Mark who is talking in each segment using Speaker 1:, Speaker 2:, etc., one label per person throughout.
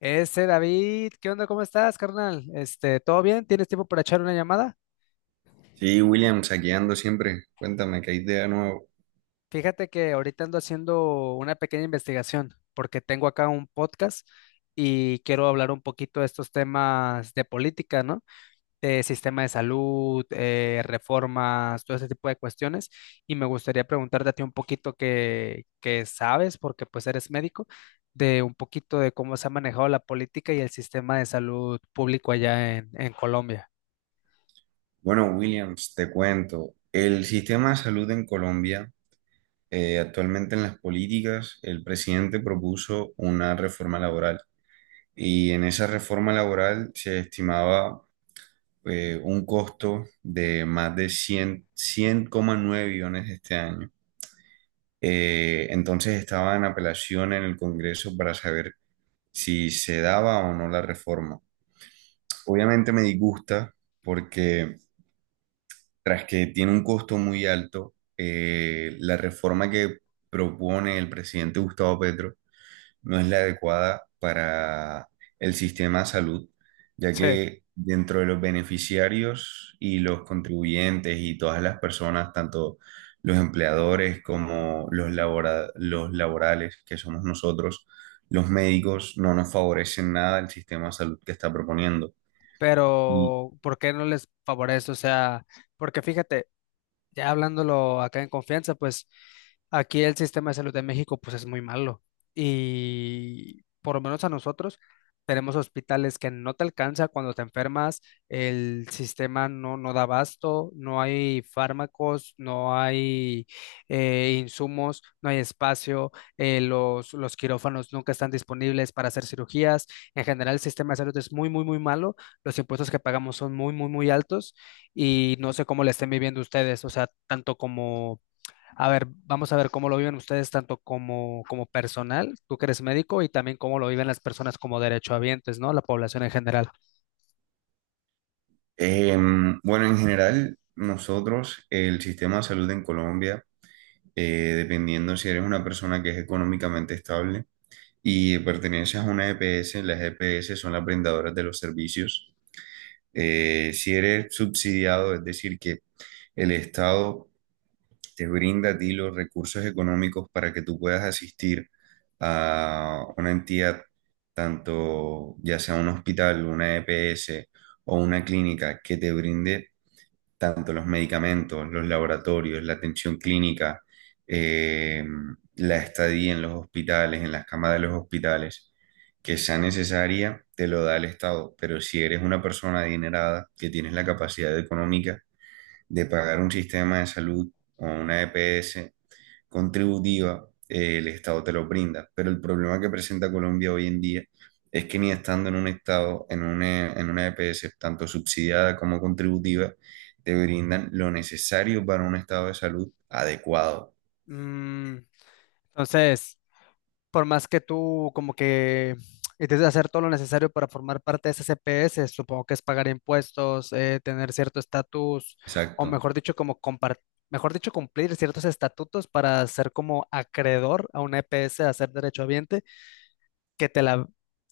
Speaker 1: Ese David, ¿qué onda? ¿Cómo estás, carnal? ¿Todo bien? ¿Tienes tiempo para echar una llamada?
Speaker 2: Sí, Williams, aquí ando siempre. Cuéntame, ¿qué hay de nuevo?
Speaker 1: Fíjate que ahorita ando haciendo una pequeña investigación porque tengo acá un podcast y quiero hablar un poquito de estos temas de política, ¿no? De sistema de salud, reformas, todo ese tipo de cuestiones. Y me gustaría preguntarte a ti un poquito que sabes, porque pues eres médico, de un poquito de cómo se ha manejado la política y el sistema de salud público allá en Colombia.
Speaker 2: Bueno, Williams, te cuento. El sistema de salud en Colombia, actualmente en las políticas, el presidente propuso una reforma laboral y en esa reforma laboral se estimaba un costo de más de cien coma nueve billones este año. Entonces estaba en apelación en el Congreso para saber si se daba o no la reforma. Obviamente me disgusta porque tras que tiene un costo muy alto, la reforma que propone el presidente Gustavo Petro no es la adecuada para el sistema de salud, ya
Speaker 1: Sí,
Speaker 2: que dentro de los beneficiarios y los contribuyentes y todas las personas, tanto los empleadores como los los laborales, que somos nosotros, los médicos, no nos favorecen nada el sistema de salud que está proponiendo.
Speaker 1: pero ¿por qué no les favorece? O sea, porque fíjate, ya hablándolo acá en confianza, pues aquí el sistema de salud de México pues es muy malo y por lo menos a nosotros tenemos hospitales que no te alcanza cuando te enfermas, el sistema no da abasto, no hay fármacos, no hay insumos, no hay espacio, los quirófanos nunca están disponibles para hacer cirugías, en general el sistema de salud es muy, muy, muy malo, los impuestos que pagamos son muy, muy, muy altos y no sé cómo la estén viviendo ustedes, o sea, tanto como, a ver, vamos a ver cómo lo viven ustedes, tanto como, como personal, tú que eres médico, y también cómo lo viven las personas como derechohabientes, ¿no? La población en general.
Speaker 2: Eh, bueno, en general, nosotros, el sistema de salud en Colombia, dependiendo si eres una persona que es económicamente estable y perteneces a una EPS, las EPS son las brindadoras de los servicios. Si eres subsidiado, es decir, que el Estado te brinda a ti los recursos económicos para que tú puedas asistir a una entidad, tanto ya sea un hospital, una EPS o una clínica que te brinde tanto los medicamentos, los laboratorios, la atención clínica, eh, la estadía en los hospitales, en las camas de los hospitales, que sea necesaria, te lo da el Estado. Pero si eres una persona adinerada, que tienes la capacidad económica, de pagar un sistema de salud o una EPS contributiva, el Estado te lo brinda. Pero el problema que presenta Colombia hoy en día es que ni estando en un Estado, en una EPS tanto subsidiada como contributiva, te brindan lo necesario para un estado de salud adecuado.
Speaker 1: Mm, entonces, por más que tú como que intentes hacer todo lo necesario para formar parte de ese CPS, supongo que es pagar impuestos, tener cierto estatus, o
Speaker 2: Exacto.
Speaker 1: mejor dicho, como compartir, mejor dicho, cumplir ciertos estatutos para ser como acreedor a una EPS, a ser derechohabiente, que te la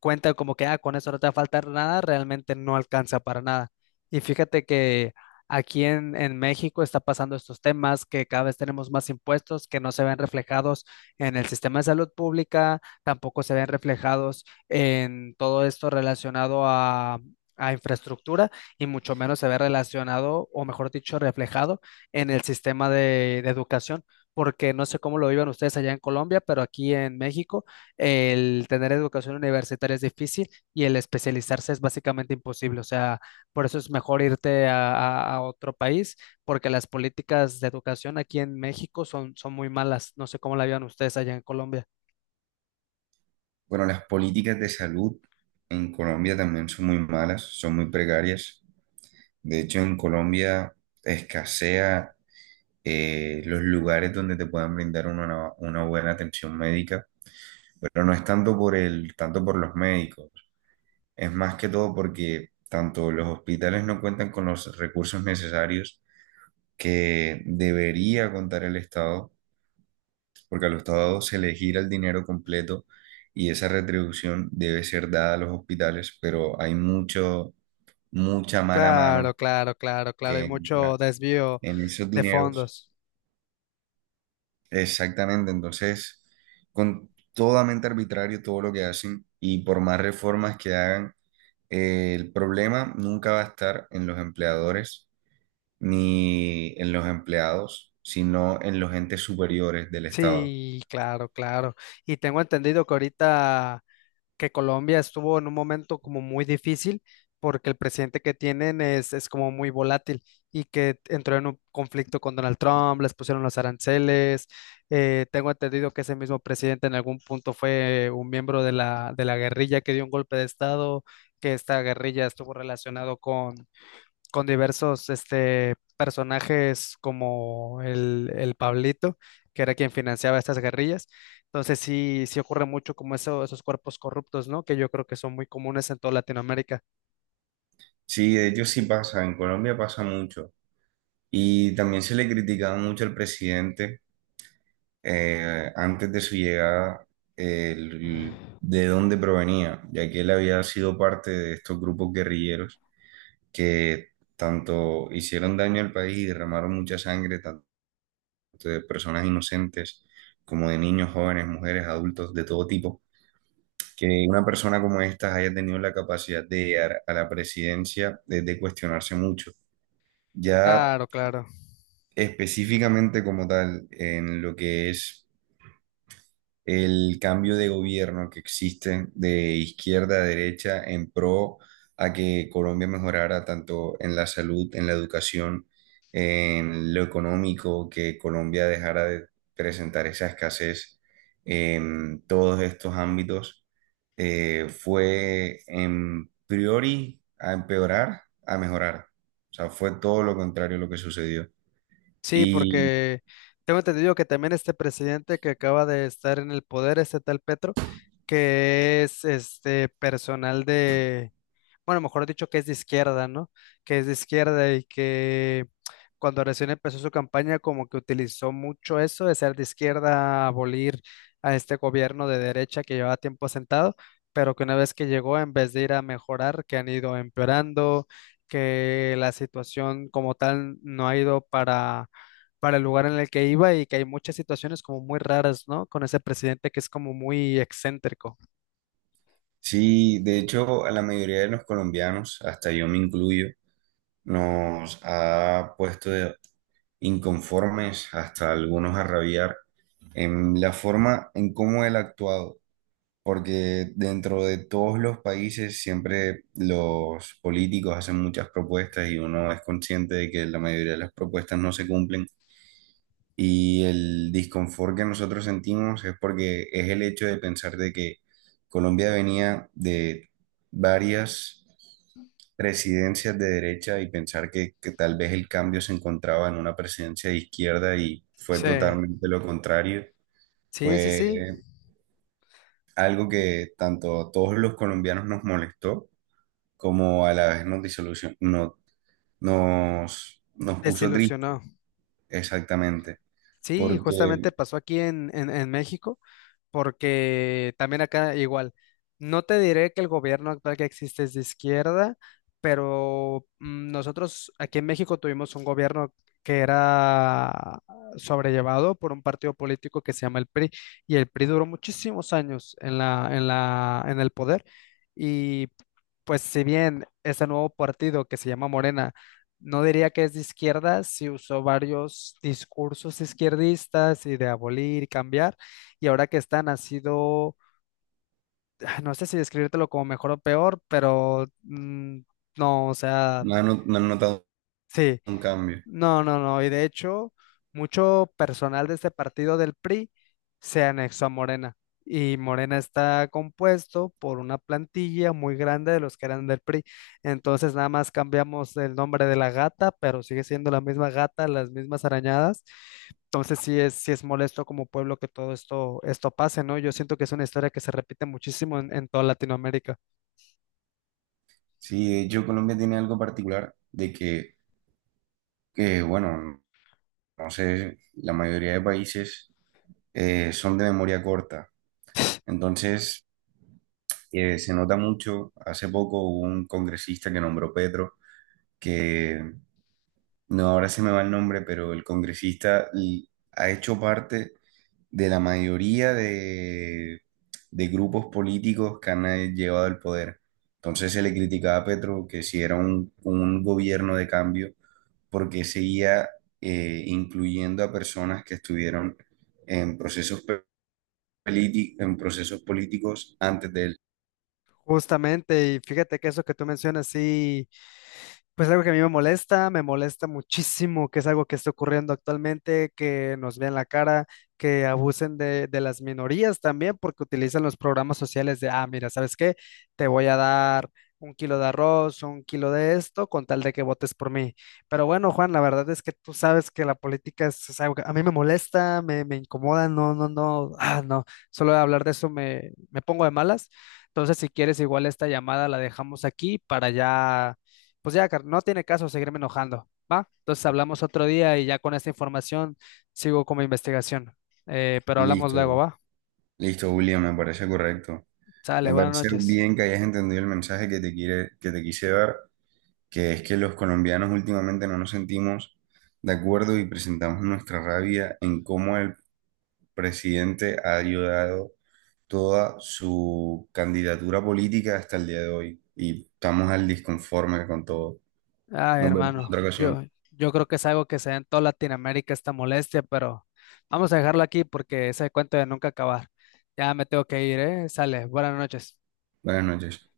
Speaker 1: cuenta como que, ah, con eso no te va a faltar nada, realmente no alcanza para nada. Y fíjate que aquí en México está pasando estos temas, que cada vez tenemos más impuestos que no se ven reflejados en el sistema de salud pública, tampoco se ven reflejados en todo esto relacionado a infraestructura y mucho menos se ve relacionado, o mejor dicho, reflejado en el sistema de educación, porque no sé cómo lo vivan ustedes allá en Colombia, pero aquí en México el tener educación universitaria es difícil y el especializarse es básicamente imposible. O sea, por eso es mejor irte a, a otro país, porque las políticas de educación aquí en México son muy malas. No sé cómo la vean ustedes allá en Colombia.
Speaker 2: Bueno, las políticas de salud en Colombia también son muy malas, son muy precarias. De hecho, en Colombia escasea los lugares donde te puedan brindar una buena atención médica, pero no es tanto por los médicos, es más que todo porque tanto los hospitales no cuentan con los recursos necesarios que debería contar el Estado, porque al Estado se le gira el dinero completo y esa retribución debe ser dada a los hospitales, pero hay mucha mala
Speaker 1: Claro,
Speaker 2: mano
Speaker 1: claro, claro, claro. Hay
Speaker 2: que
Speaker 1: mucho
Speaker 2: entra
Speaker 1: desvío
Speaker 2: en esos
Speaker 1: de
Speaker 2: dineros.
Speaker 1: fondos.
Speaker 2: Exactamente, entonces, con totalmente arbitrario todo lo que hacen y por más reformas que hagan, el problema nunca va a estar en los empleadores ni en los empleados, sino en los entes superiores del Estado.
Speaker 1: Sí, claro, claro. Y tengo entendido que ahorita que Colombia estuvo en un momento como muy difícil porque el presidente que tienen es como muy volátil y que entró en un conflicto con Donald Trump, les pusieron los aranceles. Tengo entendido que ese mismo presidente en algún punto fue un miembro de la guerrilla que dio un golpe de estado, que esta guerrilla estuvo relacionado con diversos personajes como el Pablito, que era quien financiaba estas guerrillas. Entonces sí, sí ocurre mucho como eso, esos cuerpos corruptos, ¿no? Que yo creo que son muy comunes en toda Latinoamérica.
Speaker 2: Sí, de hecho sí pasa, en Colombia pasa mucho y también se le criticaba mucho al presidente antes de su llegada el- de dónde provenía, ya que él había sido parte de estos grupos guerrilleros que tanto hicieron daño al país y derramaron mucha sangre, tanto de personas inocentes como de niños, jóvenes, mujeres, adultos, de todo tipo, que una persona como esta haya tenido la capacidad de llegar a la presidencia de cuestionarse mucho. Ya
Speaker 1: Claro, claro.
Speaker 2: específicamente como tal, en lo que es el cambio de gobierno que existe de izquierda a derecha en pro a que Colombia mejorara tanto en la salud, en la educación, en lo económico, que Colombia dejara de presentar esa escasez en todos estos ámbitos, fue en priori a empeorar, a mejorar. O sea, fue todo lo contrario lo que sucedió.
Speaker 1: Sí,
Speaker 2: Y
Speaker 1: porque tengo entendido que también este presidente que acaba de estar en el poder, este tal Petro, que es este personal de, bueno, mejor dicho, que es de izquierda, ¿no? Que es de izquierda y que cuando recién empezó su campaña como que utilizó mucho eso de ser de izquierda, abolir a este gobierno de derecha que llevaba tiempo sentado, pero que una vez que llegó, en vez de ir a mejorar, que han ido empeorando, que la situación como tal no ha ido para el lugar en el que iba y que hay muchas situaciones como muy raras, ¿no? Con ese presidente que es como muy excéntrico.
Speaker 2: Sí, de hecho, a la mayoría de los colombianos, hasta yo me incluyo, nos ha puesto de inconformes hasta algunos a rabiar en la forma en cómo él ha actuado, porque dentro de todos los países siempre los políticos hacen muchas propuestas y uno es consciente de que la mayoría de las propuestas no se cumplen y el disconfort que nosotros sentimos es porque es el hecho de pensar de que Colombia venía de varias presidencias de derecha y pensar que tal vez el cambio se encontraba en una presidencia de izquierda y fue
Speaker 1: Sí,
Speaker 2: totalmente lo contrario.
Speaker 1: sí, sí, sí,
Speaker 2: Fue algo que tanto a todos los colombianos nos molestó como a la vez nos disolución, no, nos puso tristes,
Speaker 1: desilusionó.
Speaker 2: exactamente,
Speaker 1: Sí,
Speaker 2: porque
Speaker 1: justamente pasó aquí en México, porque también acá igual. No te diré que el gobierno actual que existe es de izquierda, pero nosotros aquí en México tuvimos un gobierno que era sobrellevado por un partido político que se llama el PRI, y el PRI duró muchísimos años en la, en la, en el poder, y pues si bien ese nuevo partido que se llama Morena, no diría que es de izquierda, si usó varios discursos izquierdistas y de abolir y cambiar, y ahora que están ha sido, ah, no sé si describírtelo como mejor o peor, pero no, o sea,
Speaker 2: no han notado
Speaker 1: sí,
Speaker 2: un cambio.
Speaker 1: no, no, no. Y de hecho, mucho personal de este partido del PRI se anexó a Morena. Y Morena está compuesto por una plantilla muy grande de los que eran del PRI. Entonces, nada más cambiamos el nombre de la gata, pero sigue siendo la misma gata, las mismas arañadas. Entonces, sí es molesto como pueblo que todo esto, esto pase, ¿no? Yo siento que es una historia que se repite muchísimo en toda Latinoamérica.
Speaker 2: Sí, de hecho Colombia tiene algo particular de que, bueno, no sé, la mayoría de países son de memoria corta. Entonces, se nota mucho, hace poco hubo un congresista que nombró Petro. No, ahora se me va el nombre, pero el congresista y ha hecho parte de la mayoría de grupos políticos que han llevado el poder. Entonces se le criticaba a Petro que si era un gobierno de cambio, porque seguía incluyendo a personas que estuvieron en procesos, en procesos políticos antes de él.
Speaker 1: Justamente, y fíjate que eso que tú mencionas, sí. Pues algo que a mí me molesta muchísimo, que es algo que está ocurriendo actualmente, que nos vean la cara, que abusen de las minorías también, porque utilizan los programas sociales de, ah, mira, ¿sabes qué? Te voy a dar un kilo de arroz, un kilo de esto, con tal de que votes por mí. Pero bueno, Juan, la verdad es que tú sabes que la política es algo que a mí me molesta, me incomoda, no, no, no, ah, no, solo de hablar de eso me pongo de malas. Entonces, si quieres, igual esta llamada la dejamos aquí para ya, pues ya, no tiene caso seguirme enojando, ¿va? Entonces hablamos otro día y ya con esta información sigo con mi investigación. Pero hablamos luego,
Speaker 2: Listo,
Speaker 1: ¿va?
Speaker 2: listo, William, me parece correcto.
Speaker 1: Sale,
Speaker 2: Me
Speaker 1: buenas
Speaker 2: parece
Speaker 1: noches.
Speaker 2: bien que hayas entendido el mensaje que te quise dar, que es que los colombianos últimamente no nos sentimos de acuerdo y presentamos nuestra rabia en cómo el presidente ha ayudado toda su candidatura política hasta el día de hoy y estamos al disconforme con todo.
Speaker 1: Ay,
Speaker 2: Nos vemos en
Speaker 1: hermano,
Speaker 2: otra ocasión.
Speaker 1: yo creo que es algo que se da en toda Latinoamérica esta molestia, pero vamos a dejarlo aquí porque ese cuento de nunca acabar. Ya me tengo que ir, ¿eh? Sale, buenas noches.
Speaker 2: Buenas noches.